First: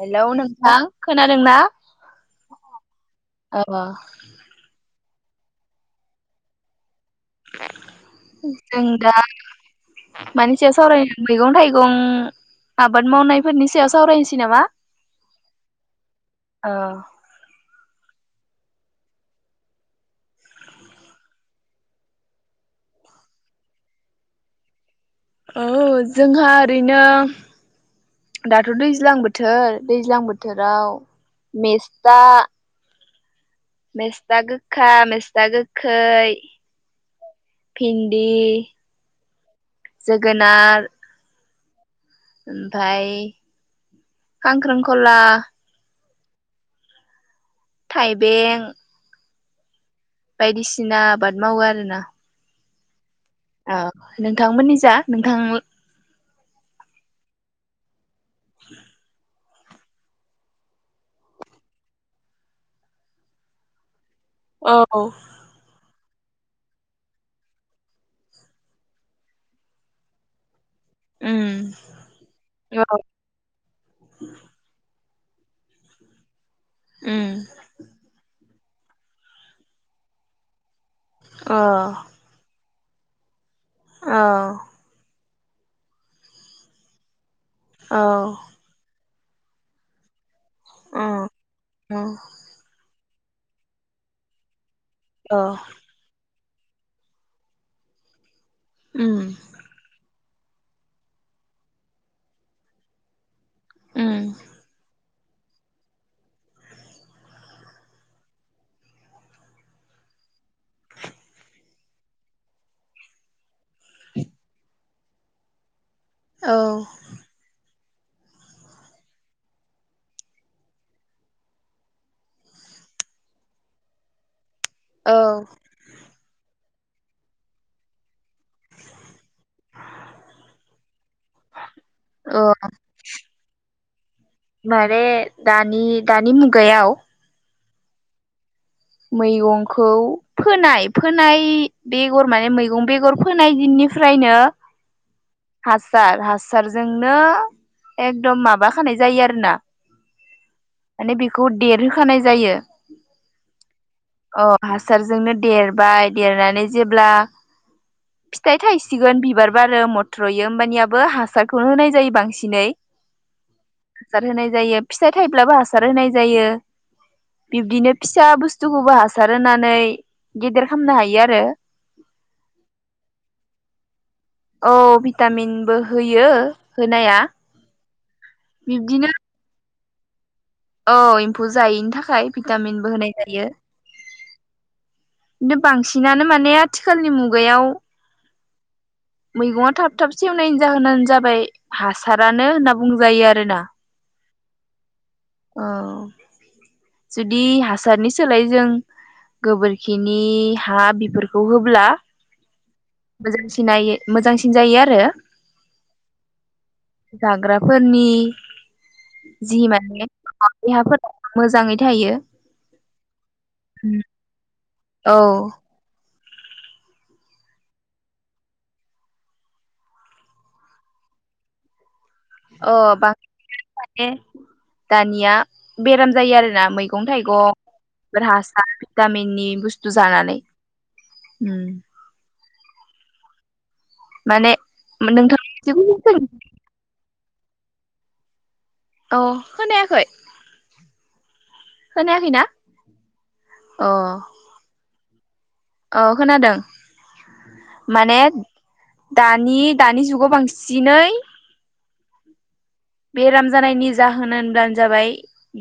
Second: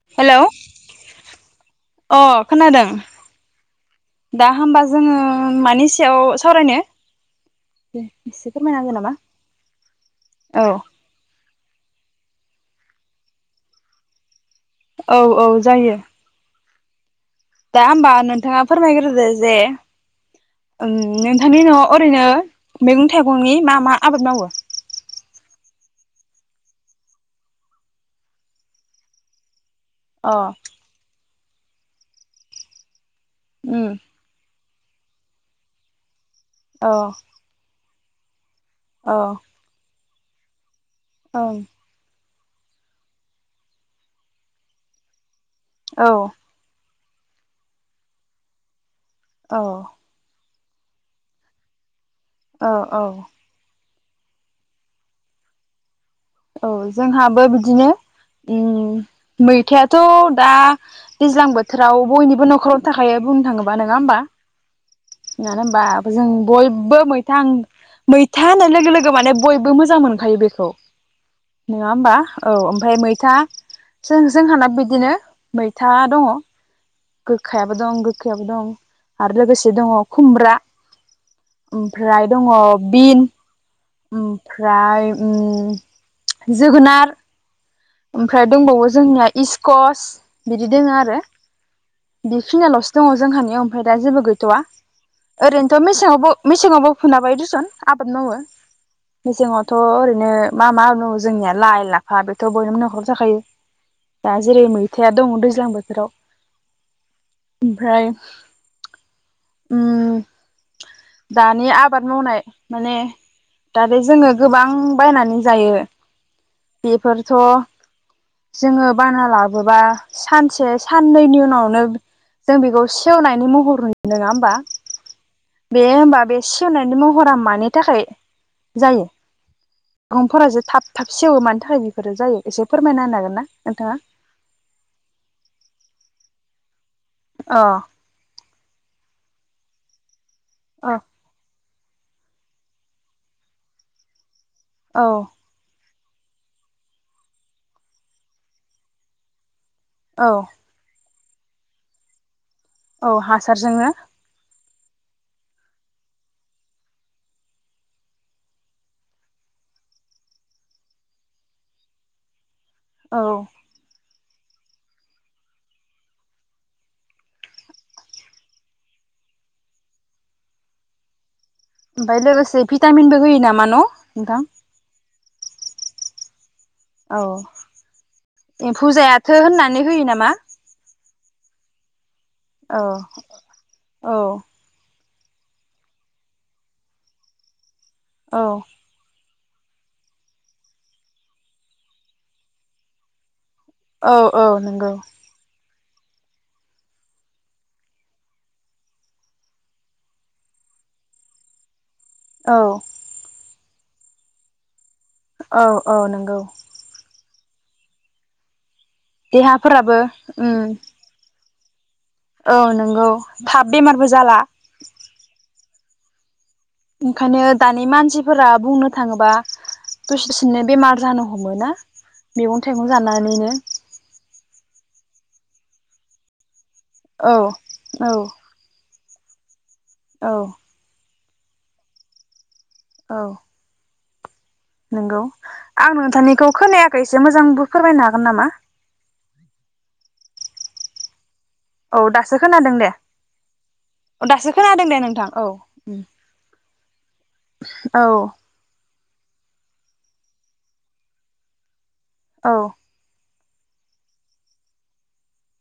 Hello नोंथां खोनादोंना अ खोनादों आबा दा होमबा जोङो मानि सायाव सावरायनो एसे फोरमायना जों होगोन नामा दा औ मानसिया सावरायनो मैगं थाइगं आबाद मावनायफोरनि सायाव सावरायनिसै नामा औ औ जायो ओ दा होमबा नोनथाङा फोरमायग्रोदो जे ओं नोंथांनि न'आव ओरैनो मैगं थाइगंनि मा मा आबाद आरो मावो औ जोंहा ओरैनो दाथ' दैज्लां बोथोर दैज्लां अ बोथोराव मेस्ता उम मेस्ता गो गोखा मेस्था गोखै औ भिन्दि अह जोगोनार ओं ओमफाय खांख्रिंखला औ थाइबें अ बायदिसिना आबाद मावो आरोना औ औ औ नोंथांमोननि जा नोंथां औ जोंहाबो बिदिनो उम मैथायाथ' दा दैज्लां बोथोराव बयनिबो न'खरावनो थाखायो बुंनो थाङोबा नोङा होमबा मानो औ होनबा जों बयबो मैथा मैथा होननाय लोगो लोगो माने बयबो मोजां मोनखायो बेखौ उम नोङा होमबा औ ओमफ्राय मैथा जोंहानाबो बिदिनो मैथा दङ गोखायाबो दं गोखैयाबो दं आरो लोगोसे दङ खुमब्रा ओमफ्राय दङ बिन ओमफ्राय ओम जोगोनार ओमफ्राय दंबावो जोंनिया इसकस बिदि दोङो आरो बेखिनिया लसो दङ जोंहानियाव ओमफ्राय दा जेबो गैथ'वा ओरैनोथ' मेसेङावबो मेसेङावबो फोनाबाय दुसन आबाद मावो मेसेङावथ' ओरै नो मा मा दङ जोंनिया लाइ लाफा बेथ' बयनोबो न'खर थाखायो दा जेरै मैथ या दङ दैज्लां बोथोराव ओमफ्राय ओम दानि आबाद मावनाय माने दा बे जोङो गोबां बायनानै जायो बेफोरथ' जोङो बाना लाबोबा सानसे साननैनि उनावनो जों बेखौ सेवनायनि महरनो नङा होमबा औ दे होनोमबा बेस [unintelligible] महरा मानि थाखाय जायो आंफोरासो थाब थाब सेवो मानि थाखाय बेफोरो जायो एसे फोरमायना होनो हागोन ना नोंथाङा मारे दानि दानि मुगायाव अ मैगंखौ फोनाय अ फोनाय बेगर माने मैगं बेगर फोनाय दिननिफ्रायनो औ हासार हासारजोंनो एकदम माबाखानाय जायो आरो ना औ माने बेखौ देरहोखानाय जायो बा अ हासारजोंनो देरबाय देरनानै जेब्ला फिथाइ थायसिगोन बिबार बारो मथ्र'यो होमबानियाबो हासारखौनो होनाय जायो बांसिनै औ हासार होनाय जायो फिसाइ थाइब्लाबो हासार होनाय जायो बिब्दिनो फिसा बुस्थुखौबो हासार होनानै गेदेर खालामनो हायो आरो ओमफाय लोगोसे भिटामिनबो होयो नामा न' नोंथां? औ भिटामिनबो होयो होनाया औ बिब्दिनो फुजायाथो होनना नानै होयो नामा औ एम्फौ जायैनि थाखाय औ भिटामिनबो होनाय जायो औ खिन्थु बांसिनानो माने आथिखालनि मुगायाव औ मैगङा थाब थाब सेवनायनि जाहोनानो जाबाय हासारानो होनना बुंजायो आरोना औ औ नंगौ औ जुदि हासारनि सोलाय जों गोबोरखिनि हा बेफोरखौ होब्ला औ मोजांसिन मोजांसिन जायो आरो औ औ नंगौ जाग्राफोरनि जि देहाफोराबो माने उम देहाफोरा मोजाङै थायो औ नंगौ थाब बेमारबो जाला औ ओंखायनो दानि मानसिफोरा बुंनो थाङोबा दससेनो बेमार जानो हमोना अ [unintelligible] दानिया बेराम जायो आरोना मै मैगं औ थाइगं औ [unintelligible] हासार गामिनि बुस तु औ जानानै उम औ माने नंगौ नोंथां आं नोंथांनिखौ खोनायाखै एसे मोजांबो फोरमायनो हागोन नामा औ खोनायाखै औ दासो खोनायाखैना खोनादों दे अ औ दासो खोनादों दे नों थां औ औ खोनादों औ माने दानि दानि जुगाव बांसिनै औ बेराम जानायनि जाहोन होनब्लानो जाबाय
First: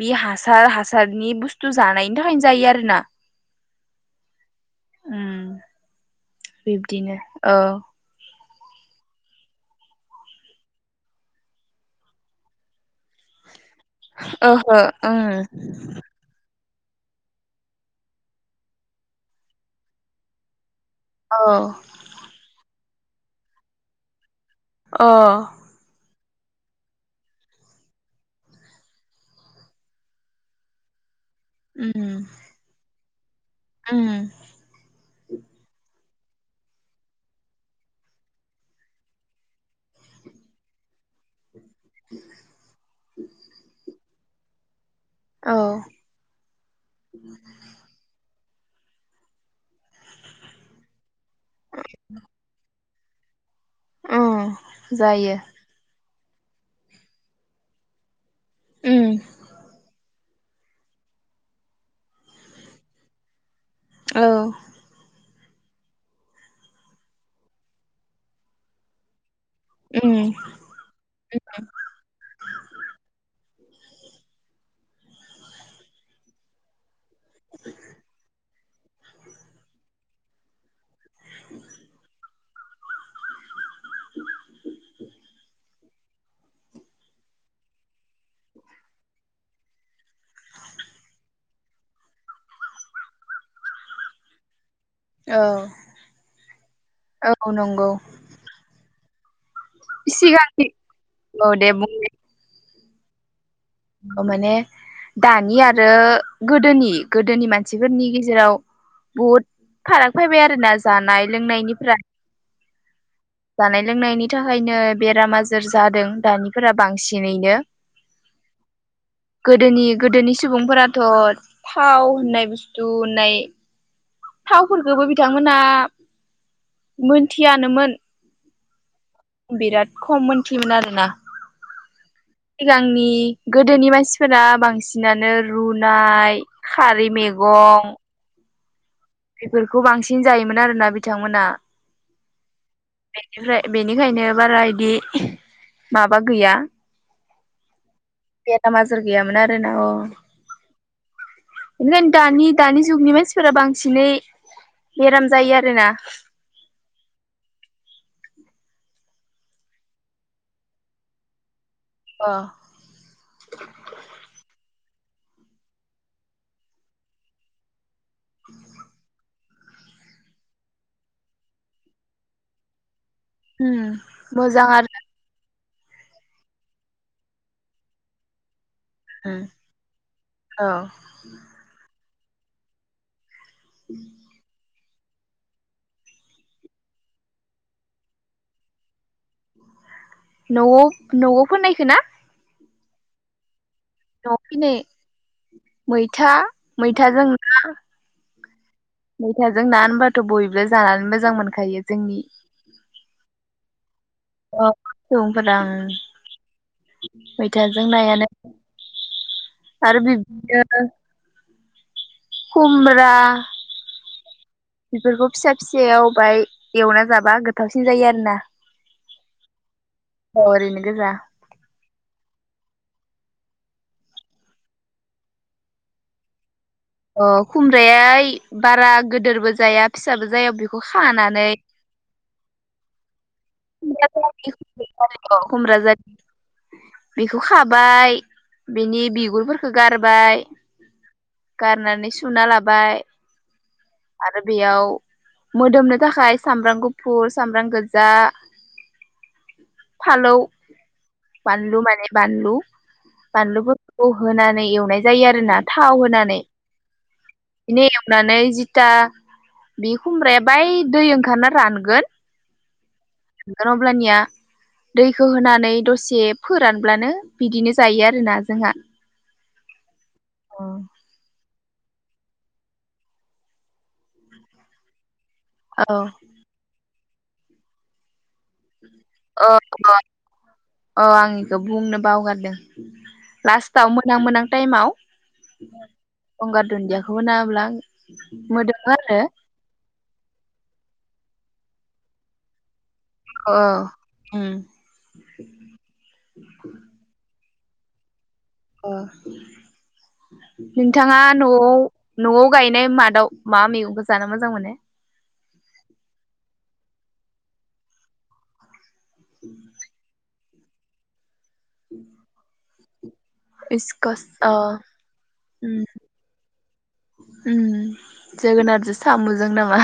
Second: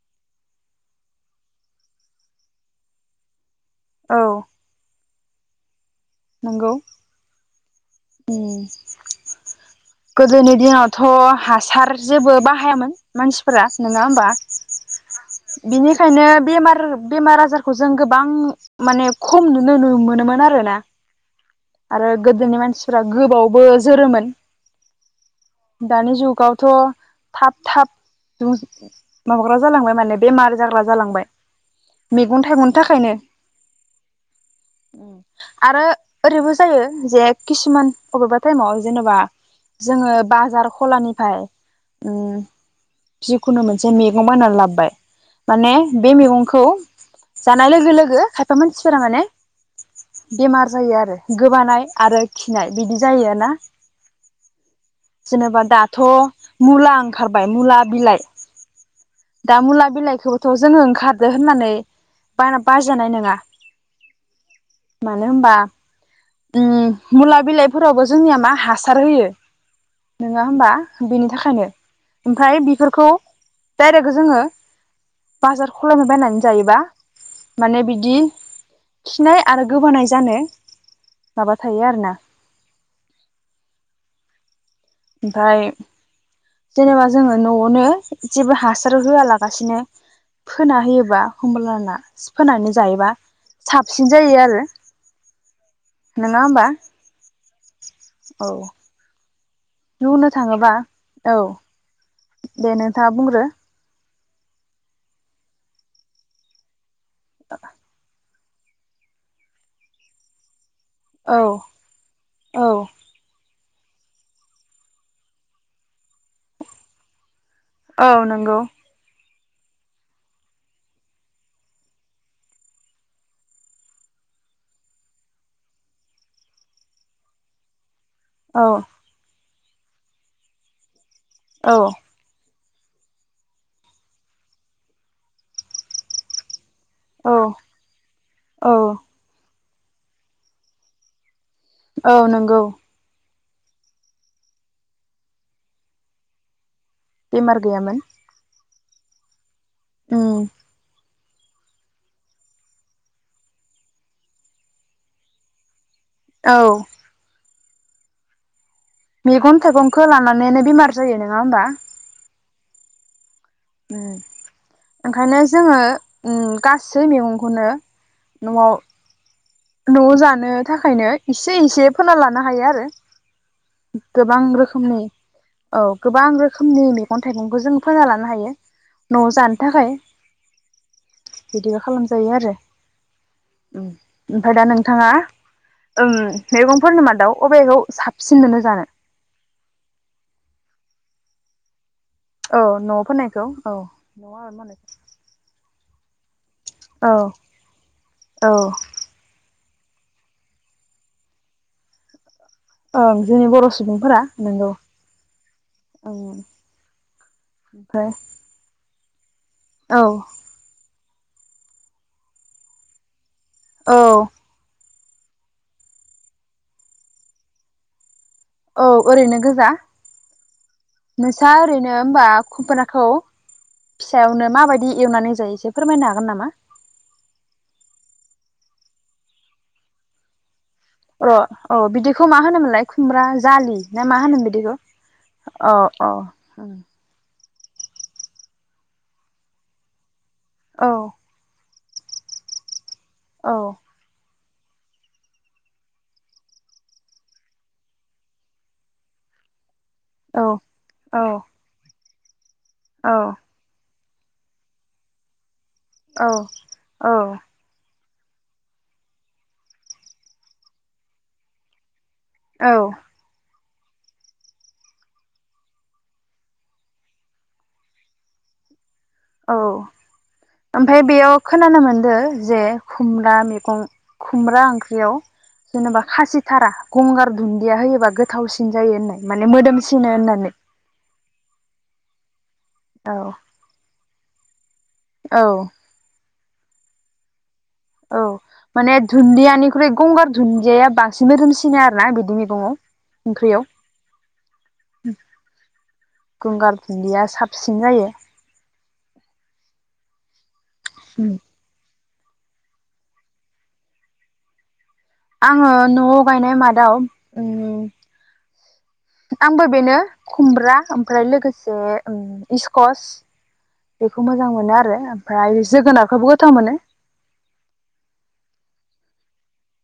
बि हासार हासारनि बुस्थु जानायनि थाखायनो जायो आरो ना औ बिब्दिनो औ उम गोदोनि दिनावथ' हासार जेबो बाहायामोन मानसि फोरा नङा होमबा ओहो उम बिनिखायनो बेमार बेमार आजारखौ जों गोबां माने खम नुनो नो मोनोमोन आरोना औ आरो गोदोनि मानसि फोरा गोबावबो जोरोमोन अ दानि जुगावथ' थाब थाब माबाग्रा जालांबाय माने बेमार जाग्रा जालांबाय उम मेगन थाइगंनि थाखायनो उम आरो ओरैबो जायो जे किसुमान अबेबा टाइमाव जेनेबा जोङो बाजार खलानिफाय उम जिखुनु मोनसे मे गं बायनानै लाबोबाय औ माने बे मैगंखौ जानाय लोगो लोगो खा एफा मानसिफोरा माने बेमार जायो आरो गोबानाय आरो खिनाय बिदि जायो ना अ जेनेबा दाथ मुला ओंखारबाय मुला बिलाइ उम दा मुला बिलाय खौ थ' जोङो ओंखारदो होननानै बारा बायजानाय नङा औ मानो होनबा ओम मुला बिलाइफोरावबो जोंनिया मा हासार होयो उम नङा होमबा बिनि थाखायनो ओमफाय बिफोरखौ डाइरेक्ट जोङो बाजार खालामनोबायायनानै जायोबा माने बिदि खिनाय आरो गोबानाय जानो माबा थायो आरो ना ओमफ्राय जेनेबा जोङो न'आवनो जेबो हासार होआलागासिनो फोना होयोबा हमब्लाना फोनानै जायोबा साबसिन जायो आरो औ नङा होमबा औ नंगौ औ बुंनो सिगांनि थाङोबा औ दे बुं दे नोंथाङा बुंग्रो माने दानि आरो गोदोनि गोदोनि मानसिफोरनि गेजेराव बहुत फाराग फैबाय आरो ना जानाय औ लोंनायनिफ्राय औ जानाय लोंनायनि थाखायनो बेराम आजार जादों दानिफोरा बांसिनैनो औ नंगौ गोदोनि गोदोनि सुबुंफोराथ' थाव होननाय बुस्थु होननाय थावफोरखौबो बिथांमोना मोनथियानोमोन औ आं बिराद खम मोनथियोमोन आरोना औ सिगांनि गोदोनि मानसिफोरा बांसिनानो रुनाय खारि औ मैगं औ बेफोरखौ बांसिन जायोमोन आरोना बिथांमोना औ नंगौ बेनिफ्राय बेनिखायनो बारा इदि माबा गैया बेमार गैयामोन बेा माजार गैयामोन आरो [inaudible] उम बेनिखायनो दानि दानि जुगनि मानसिफोरा बांसिनै बेराम जायो आरोना औ मैगन थाइगनखो लानानैनो बेमार जायो नङा होमबा [inaudible] ओंखायनो जोङो गासै मैगंखौनो नआव न'आव जानो थाखायनो इसे इसे फोनान लानो हायो आरो। उम गोबां मोजां रोखोम नि आरो औ गोबां रोखोमनि मैगं थाइगंखौ जों फाना लानो हायो। न'आव जानो थाखाय औ बिदिबा खालाम जायो आरो ओमफाय दा नों नोंथाङा ओम मैगंफोरनि मादाव अबेखौ सा सिनमोनो जानो न'आव न'आव फोननायखौ ना औ न'आव फोननायखौ औ न'आव फिनाय [unintelligible] मैथा मैथाजों औ ना औ मैथाजों ना होनबाथ' बयबो जानानै मोजां मोनखायो जोंनि ओं जोंनि बर' सुबुं अ सुबुंफोरा ओं मैथाजों ओमफ्राय नायानो आरो औ बिब खुमरा औ बेफोरखौ फिसा फिसायाव बाहाय एवना जाबा गोथावसिन जायो आरो ना औ ओरैनो गोजा ओरैनो गोजा नोंस्रा ओरैनो होमबा [unintelligible] खौ फिसायावनो माबायदि एवनानै जायो एसे फोरमायनो हागोन नामा अ खुमब्राया बारा गोदोरबो जाया फिसाबो जाया बे र औ बिदिखौ मा होनोमोनलाय खुमब्रा जालि ना खुमब्रा मा होनोमोन बिदिखौ? जारि औ औ खौ खाबाय बिनि बिगुरफोरखौ गारबाय औ गारनानै सुना लाबाय। औ आरो बेयाव मोदोमनो थाखाय सामब्राम गुफुर, सामब्राम गोजा फालौ औ औ बानलु माने बानलु औ बानलुबो औ होनानै एवनाय जायो आरो ना थाव होनानै औ बि नानै फिथा बे खुमब्राया बै दै ओंखारना रानगोन। औ मोनगोन अब्लानिया दैखौ होनानै दसे फोरानब्लानो बिदिनो जायो आरोना जोंहा औ औ ओमफाय बेयाव खोनानो मोन्दो जे खुमब्रा मैगं खुमब्रा ओंख्रियाव जेनेबा खासिथारा गंगार दुन्दिया होयोबा गोथावसिन जायो होननाय माने मोदोमसिनो होननानै बेखौ बुंनो बावगारदों औ लासटाव [unintelligible] टाइमाव औ गंगार दुन्दियाखौ होना होब्ला औ मोदोमो माने आरो दुन्दियानिख्रुइ गंगार दुन्दिया बांसिन मोदोमसिन सिनाया आरो ना बिदि मैगङाव औ ओंख्रियाव उम गंगार खुदिया साब फिसिन जायो अ‌ ओ नोंथाङा न'आव न'आव गायनाय मादाव मा मैगंबो जानो मोजां मोनो आङो न'आव गायनाय मादाव ओम आंबो बेनो खुमब्रा ओमफ्राय लोगोसे इसे ओम कस बेखौ इस्कस मोजां अ मोनो आरो ओमफ्राय उम जोगोनारखौबो गोथाव मोनो उम जोगोनारजों साम'जों नामा?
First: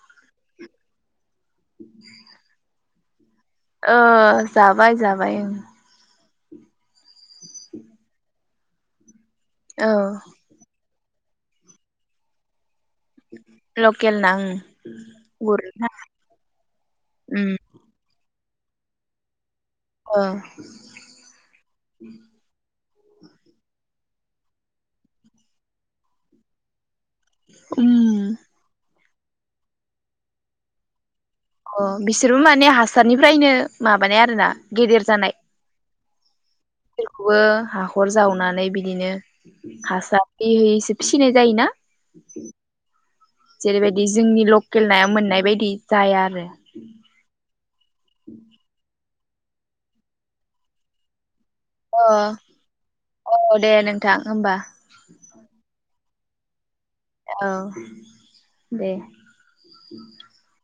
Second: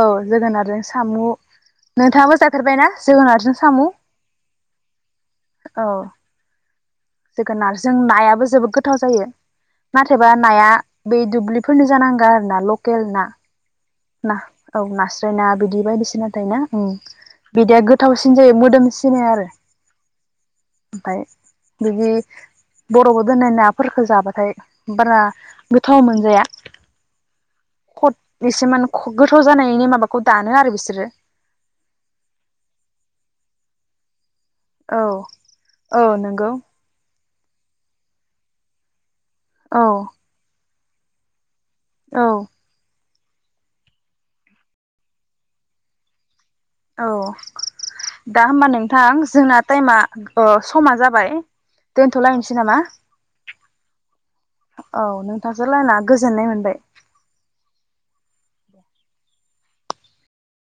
औ जोगोनार जों सामु नोंथाङाबो जाफेरबाय ना? जोगोनार ओ जाबाय जाबाय ओं जोगोनार जों नायाबो जोबोद गोथाव जायो औ नाथायबा नाया बे दुब्लिफोरनि जानांगो आरो ना ल केल ना लकेल ना ओं औ नास्रायना बिदि गुरना बायदिसिना थायो ना उम उम बिदिया गोथावसिन जायो मोदोम सिनाय आरो ओ ओमफाय जुदि बर'बाव दोननाय नाफोरफोरखौ जाबाथाय बारा गोथाव मोनजाया उम खद बेसे मान गोथाव जानायनि माबाखौ दानो आरो बिसोरो अ बिसोरबो माने हासारनिफ्रायनो माबानाय आरो ना गिदिर औ जानाय औ नोंगौ बेबो हाखर जावनानै बिदिनो औ हास बि है [unintelligible] फिसिनाय जायोना औ बि [unintelligible] जेरैबायदि जोंनि लकेल नाया मोननाय बायदि जाया आरो औ दा होमबा नोंथां जोंना टाइमा ओ समा जाबाय अ दोनथ'लायनोसै नामा अ दे नोंथां होमबा औ नोंथांजो लायना गोजोननाय मोनबाय औ दे